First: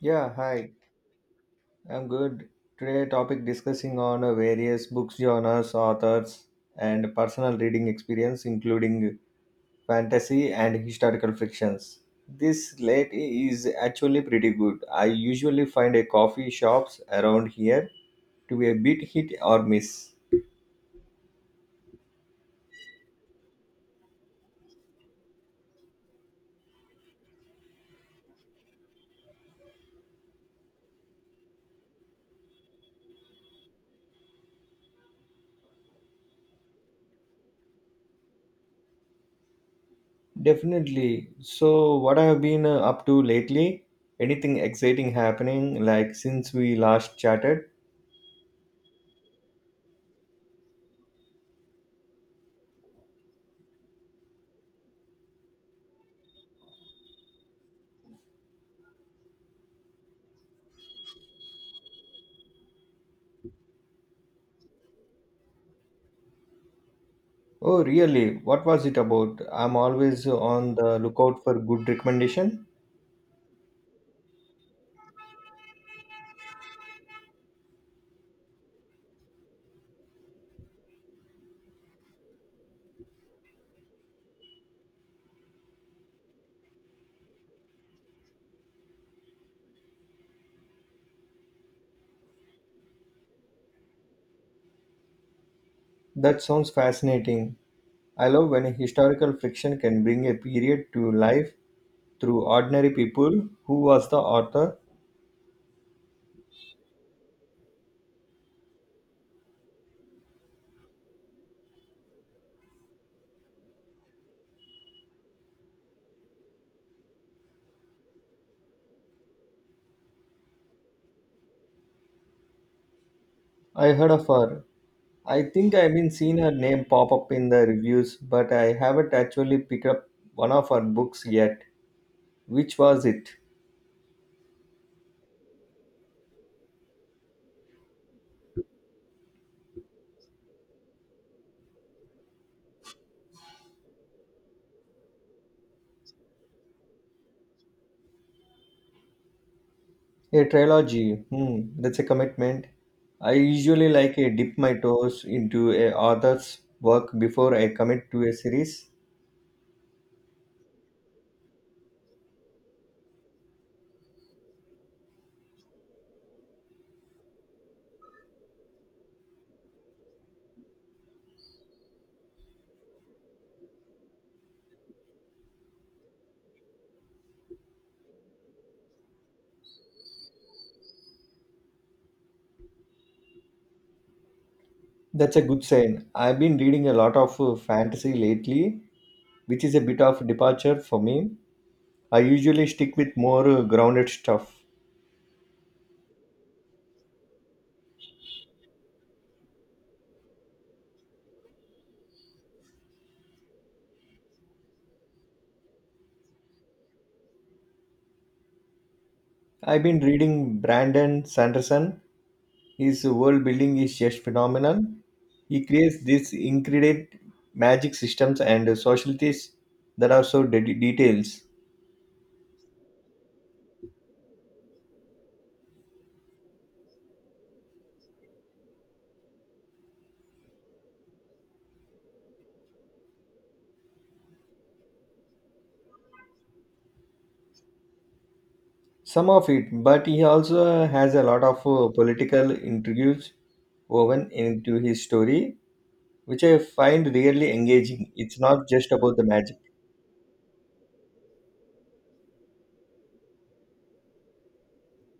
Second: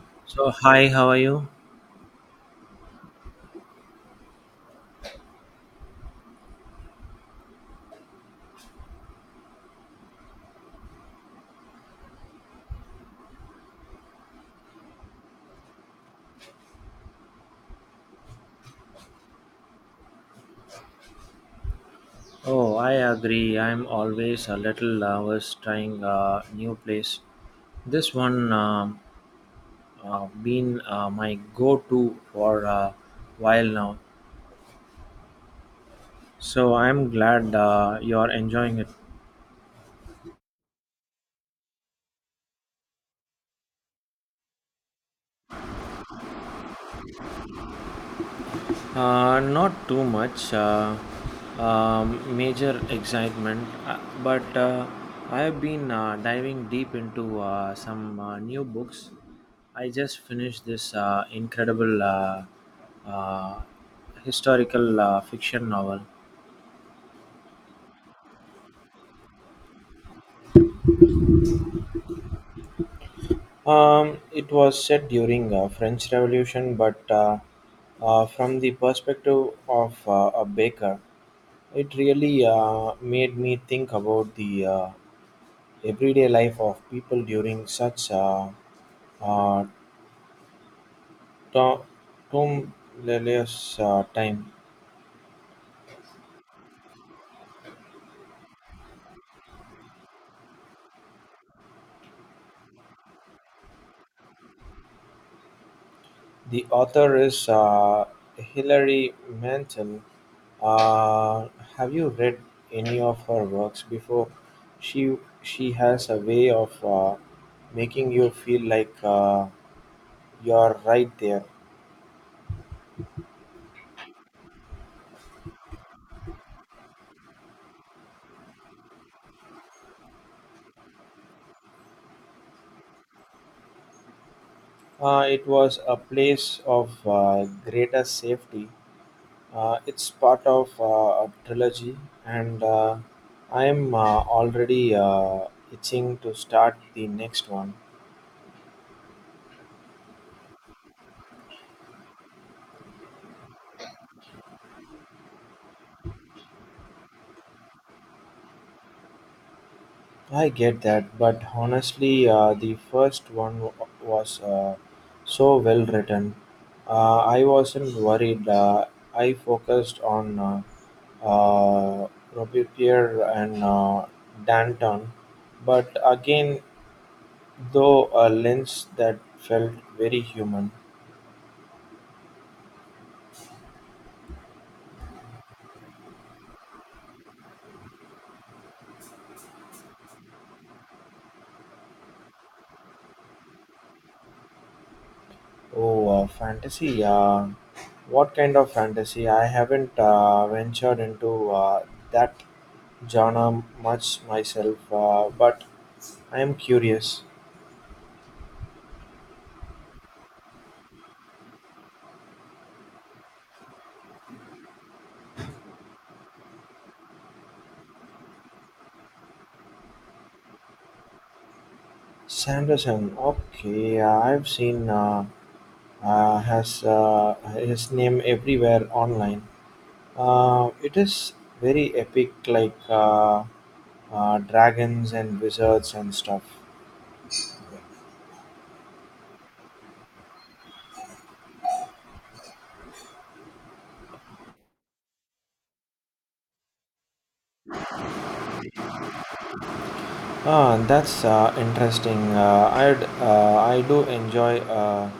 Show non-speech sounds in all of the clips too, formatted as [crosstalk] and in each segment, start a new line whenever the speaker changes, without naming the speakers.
Yeah,
So,
hi.
hi, how are you?
I'm good. Today topic discussing on various books genres, authors, and personal reading experience, including fantasy and historical fictions. This late is actually pretty good. I usually find a coffee shops around here to be a bit hit or miss.
Oh, I agree. I'm always a little nervous trying a new place. This one been my go-to for a while now. So I'm glad you're enjoying it.
Definitely. So, what I've been up to lately? Anything exciting happening like since we last chatted?
Not too much major excitement, but I have been diving deep into some new books. I just finished this incredible uh, historical fiction novel.
Oh, really? What was it about? I'm always on the lookout for good recommendation.
It was set during French Revolution, but from the perspective of a baker. It really made me think about the everyday life of people during such a uh, tu- tumultuous time.
That sounds fascinating. I love when a historical fiction can bring a period to life through ordinary people. Who was the author?
The author is Hilary Mantel. Uh, have you read any of her works before? She has a way of making you feel like you're right there.
I heard of her. I think I've been seeing her name pop up in the reviews, but I haven't actually picked up one of her books yet. Which was it?
It was A Place of Greater Safety. It's part of a trilogy, and I am already itching to start the next one.
A trilogy, hmm, that's a commitment. I usually like a dip my toes into a author's work before I commit to a series.
I get that, but honestly, the first one was so well written. I wasn't worried. I focused on uh, Robespierre and Danton, but again, though a lens that felt very human.
That's a good sign. I've been reading a lot of fantasy lately, which is a bit of departure for me. I usually stick with more grounded stuff.
Oh, fantasy. What kind of fantasy? I haven't ventured into that genre much myself, but I am curious.
I've been reading Brandon Sanderson. His world building is just phenomenal. He creates these incredible magic systems and societies that are so details.
Sanderson, okay, I've seen has his name everywhere online. It is very epic, like dragons and wizards and stuff.
Some of it, but he also has a lot of political intrigues woven into his story, which I find really engaging. It's not just about the magic.
Ah, that's interesting. I do enjoy a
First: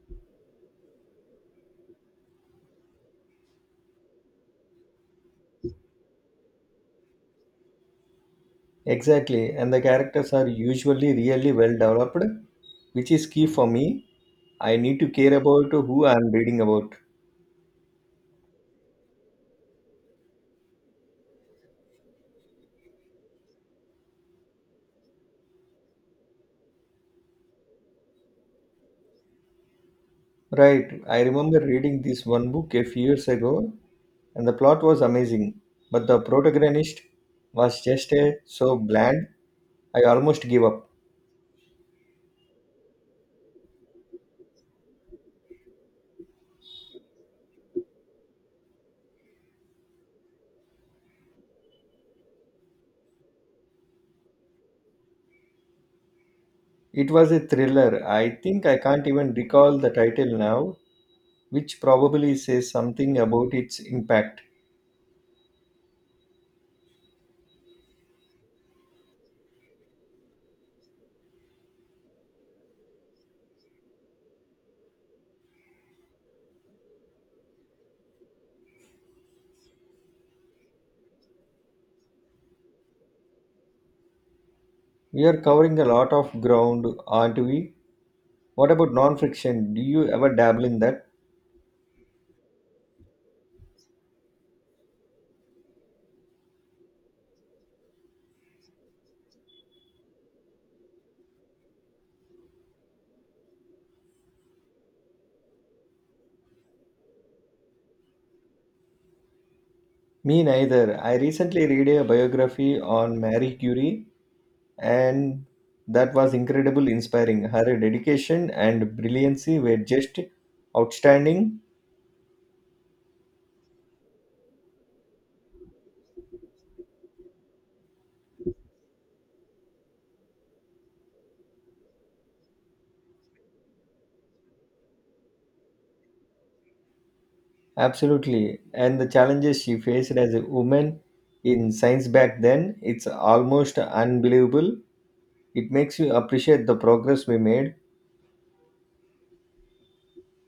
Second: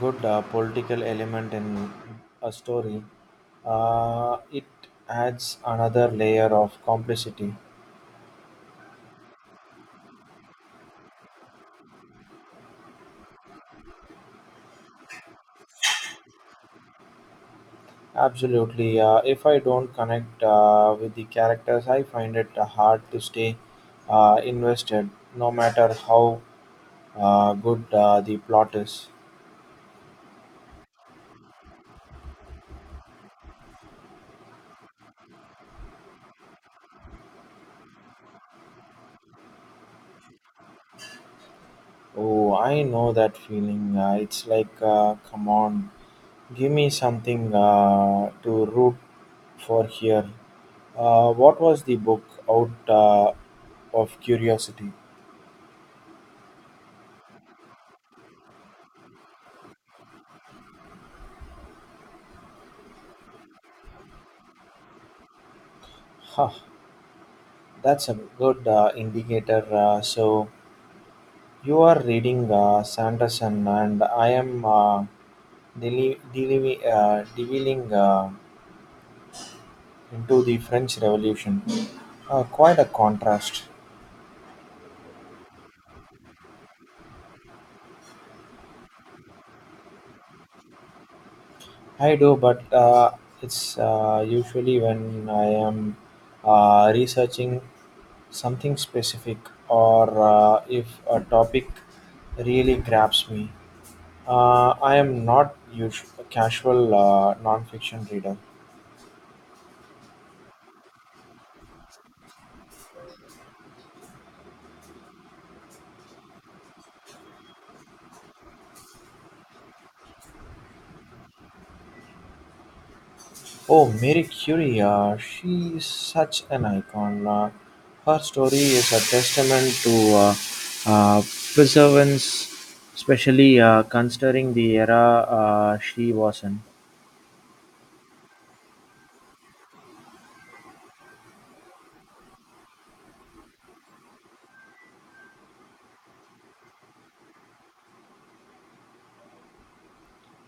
good political element in a story. It adds another layer of complicity.
Exactly, and the characters are usually really well developed, which is key for me. I need to care about who I'm reading about.
Absolutely. If I don't connect with the characters, I find it hard to stay invested, no matter how good the plot is.
Right, I remember reading this one book a few years ago, and the plot was amazing, but the protagonist was just so bland, I almost gave up.
Oh, I know that feeling. It's like, come on, give me something to root for here. What was the book out of curiosity?
It was a thriller. I think I can't even recall the title now, which probably says something about its impact.
Huh, that's a good indicator. So you are reading Sanderson, and I am delving into the French Revolution. Quite a contrast.
We are covering a lot of ground, aren't we? What about non fiction? Do you ever dabble in that?
I do, but it's usually when I am researching something specific, or if a topic really grabs me. I am not usual casual nonfiction reader.
Me neither. I recently read a biography on Marie Curie, and that was incredibly inspiring. Her dedication and brilliancy were just outstanding.
Oh, Mary Curie, she is such an icon. Her story is a testament to uh, perseverance, especially considering the era she was in.
Absolutely. And the challenges she faced as a woman in science back then, it's almost unbelievable. It makes you appreciate the progress we made.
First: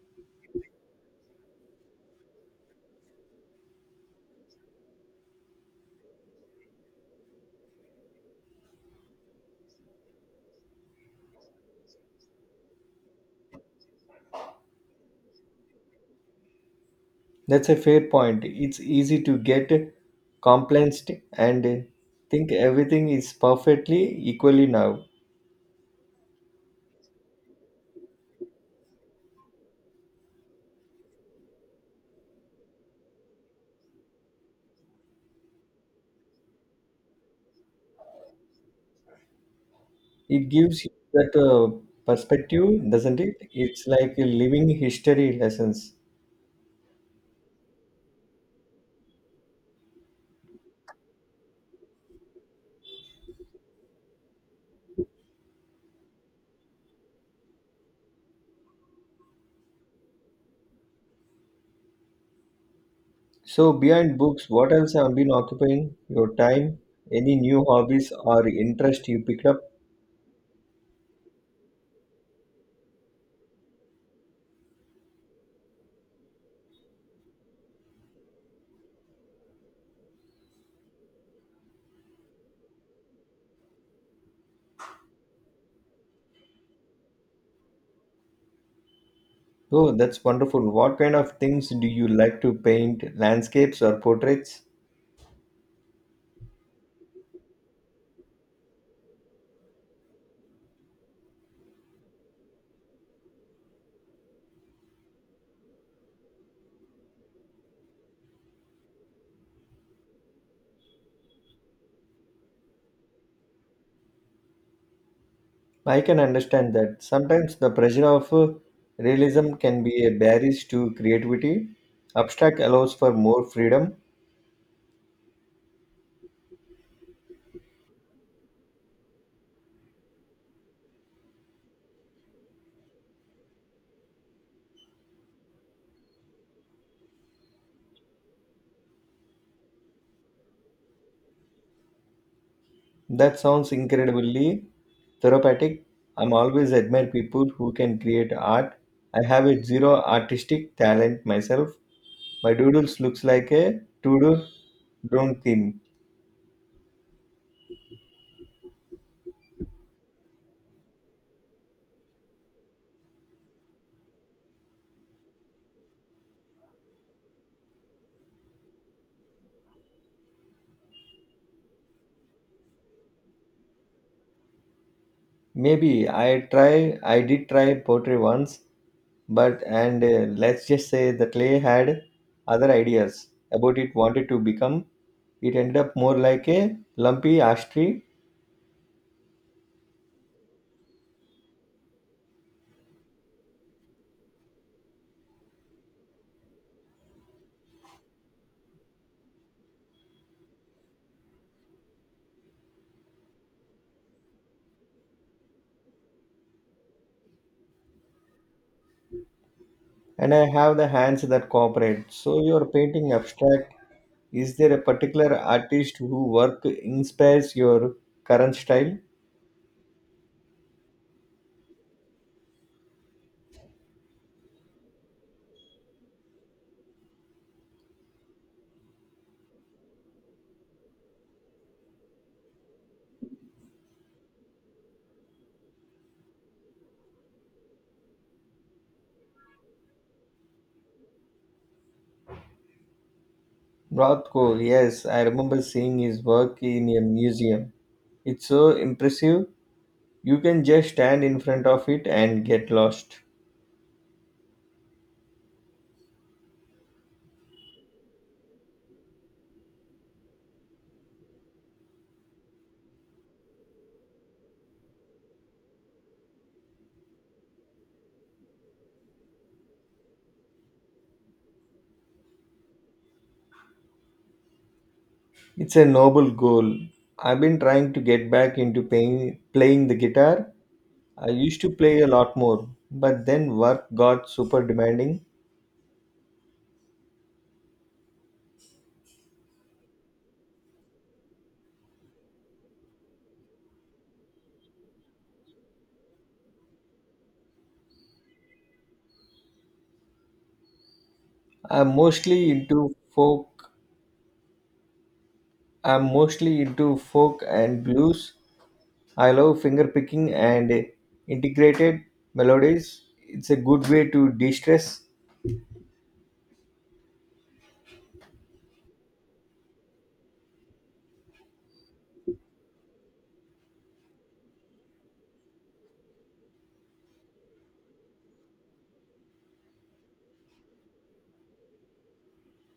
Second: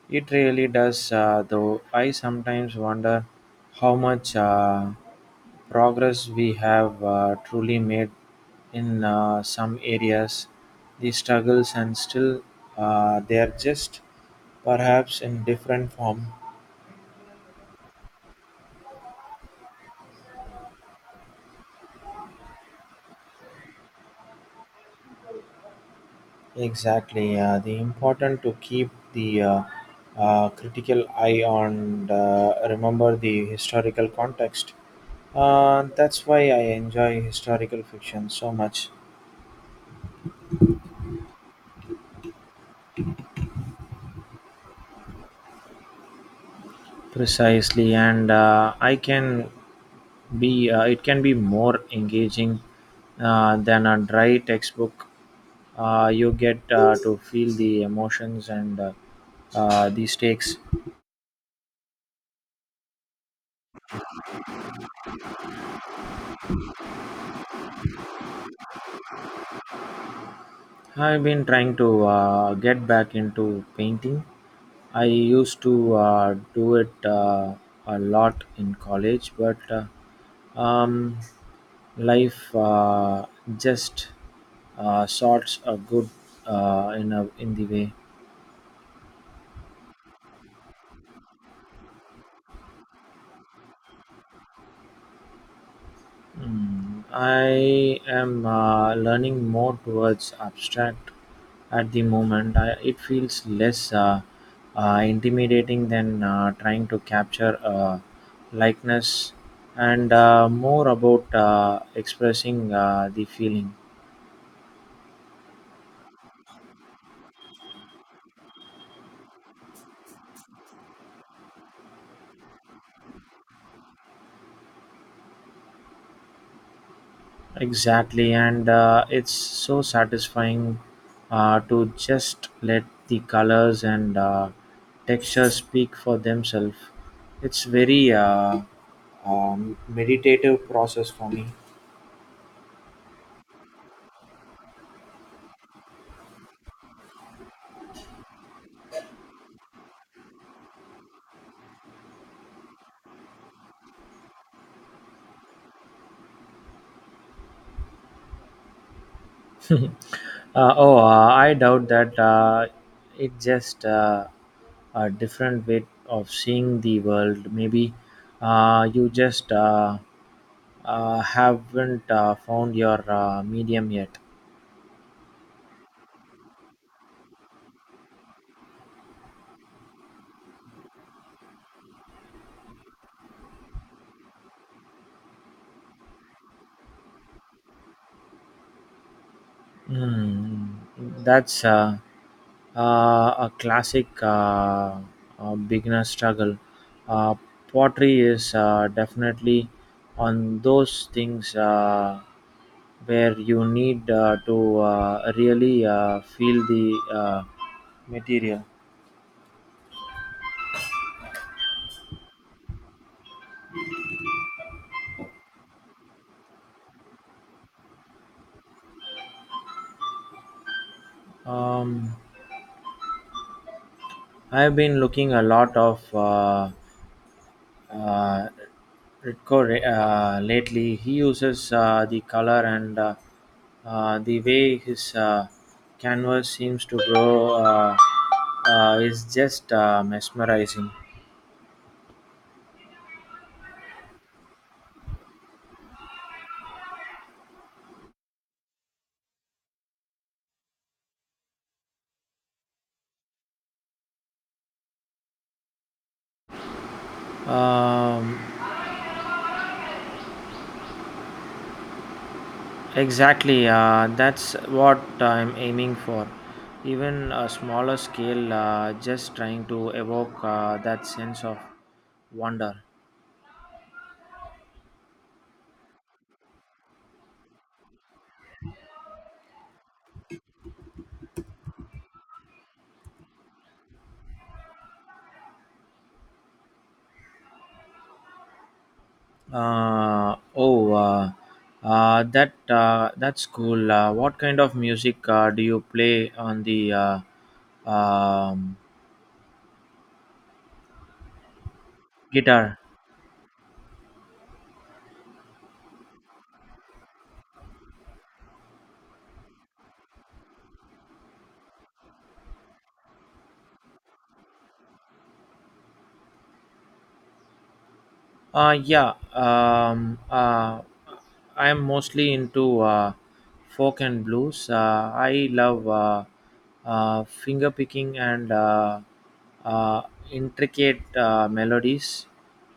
It really does, though I sometimes wonder how much progress we have truly made in some areas. The struggles and still they are just perhaps in different form.
That's a fair point. It's easy to get complacent and think everything is perfectly equally now.
Exactly, the important to keep the critical eye on, remember the historical context. That's why I enjoy historical fiction so much.
It gives you that perspective, doesn't it? It's like living history lessons.
Precisely, and I can be it can be more engaging than a dry textbook. You get to feel the emotions and the stakes.
So, behind books, what else have been occupying your time? Any new hobbies or interest you picked up?
I've been trying to get back into painting. I used to do it a lot in college, but um, life just sorts a good in the way.
Oh, that's wonderful. What kind of things do you like to paint? Landscapes or portraits?
Mm, I am learning more towards abstract at the moment. It feels less intimidating than trying to capture a likeness, and more about expressing the feeling.
I can understand that. Sometimes the pressure of realism can be a barrier to creativity. Abstract allows for more freedom.
Exactly, and it's so satisfying to just let the colors and textures speak for themselves. It's very meditative process for me.
That sounds incredibly therapeutic. I'm always admire people who can create art. I have a zero artistic talent myself. My doodles looks like a to-do drone theme.
Oh, I doubt that. It just a different way of seeing the world. Maybe you just haven't found your medium yet.
Maybe I did try pottery once. But and Let's just say the clay had other ideas about it wanted to become. It ended up more like a lumpy ash tree,
Hmm, that's uh, a classic beginner struggle. Uh, Pottery is definitely on those things where you need to really feel the material.
and I have the hands that cooperate. So you're painting abstract. Is there a particular artist who work inspires your current style?
Um, I've been looking a lot of. Uh, Ritko lately. He uses the color and the way his canvas seems to grow is just mesmerizing.
Rothko, yes, I remember seeing his work in a museum. It's so impressive. You can just stand in front of it and get lost.
Um, exactly, that's what I'm aiming for. Even a smaller scale, just trying to evoke that sense of wonder.
It's a noble goal. I've been trying to get back into playing the guitar. I used to play a lot more, but then work got super demanding.
Uh, oh, uh, that's cool. What kind of music do you play on the um,
I'm mostly
guitar?
into folk. I'm mostly into folk and blues. I love finger picking and integrated melodies. It's a good way to de-stress.
Uh, yeah, um, uh, I'm mostly into folk and blues. I love finger picking and uh, intricate melodies.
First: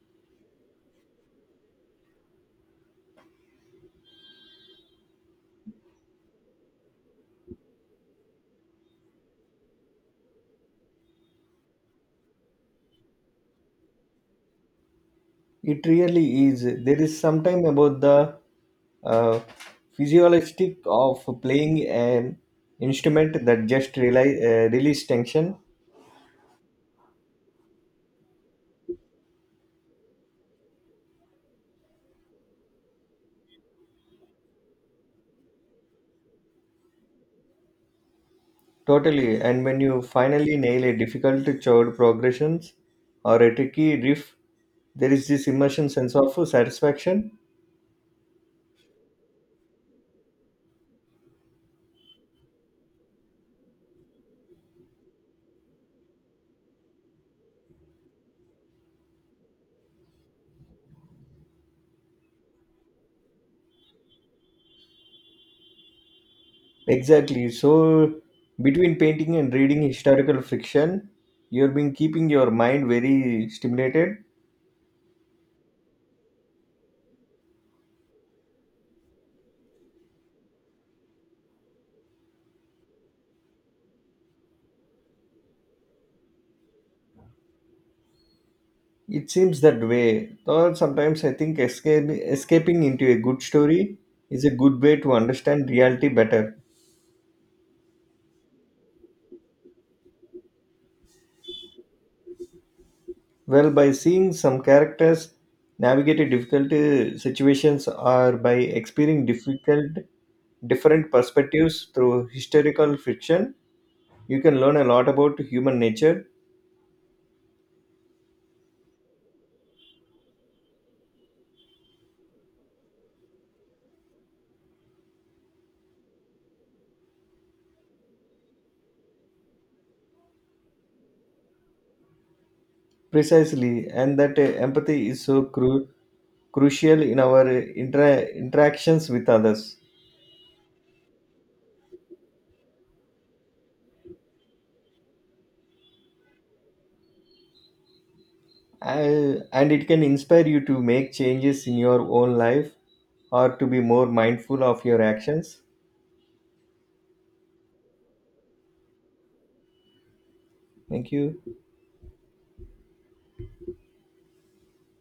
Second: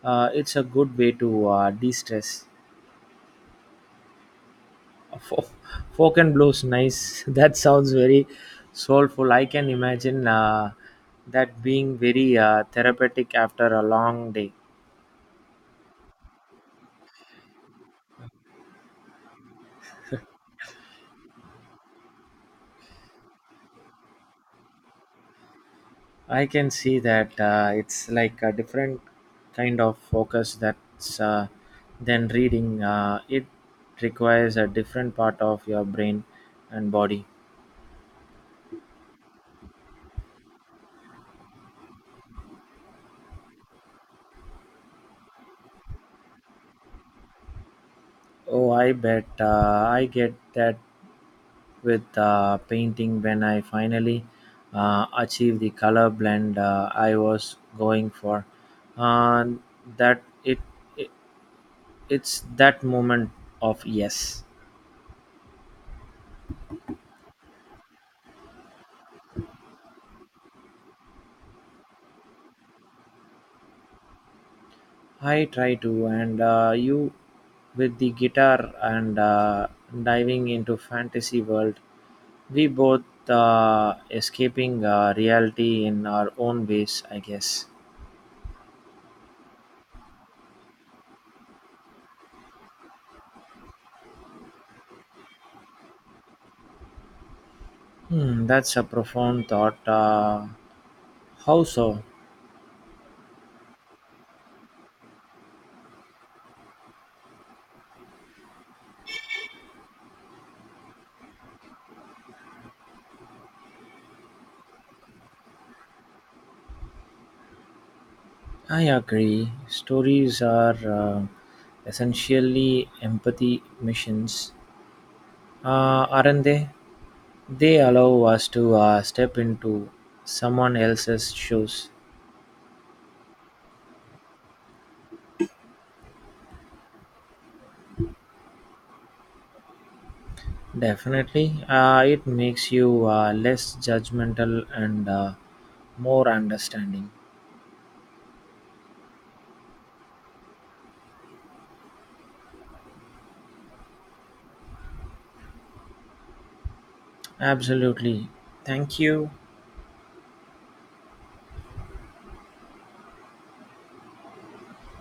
It's a good way to de-stress. Fo- Folk and blues, nice. [laughs] That sounds very soulful. I can imagine that being very therapeutic after a long day.
It really is. There is something about the uh, physiologistic of playing an instrument that just release tension
I can see that, it's like a different kind of focus that's than reading. It requires a different part of your brain and body.
totally. And when you finally nail a difficult chord progressions or a tricky riff, there is this immersion sense of satisfaction.
Oh, I bet, I get that with the painting when I finally achieved the color blend I was going for. Uh, that it, it It's that moment of yes.
Exactly. So between painting and reading historical fiction, you've been keeping your mind very stimulated.
I try to, and you with the guitar and diving into fantasy world. We both escaping reality in our own ways, I guess.
It seems that way. Though sometimes I think escaping into a good story is a good way to understand reality better.
Hmm, that's a profound thought. How so?
Well, by seeing some characters navigate a difficult situations or by experiencing difficult different perspectives through historical fiction, you can learn a lot about human nature
I agree. Stories are essentially empathy missions, aren't they? They allow us to step into someone else's shoes.
precisely, and that empathy is so crucial in our interactions with others.
Definitely, it makes you less judgmental and more understanding.
And it can inspire you to make changes in your own life or to be more mindful of your actions.
Absolutely. Thank you.
Thank you.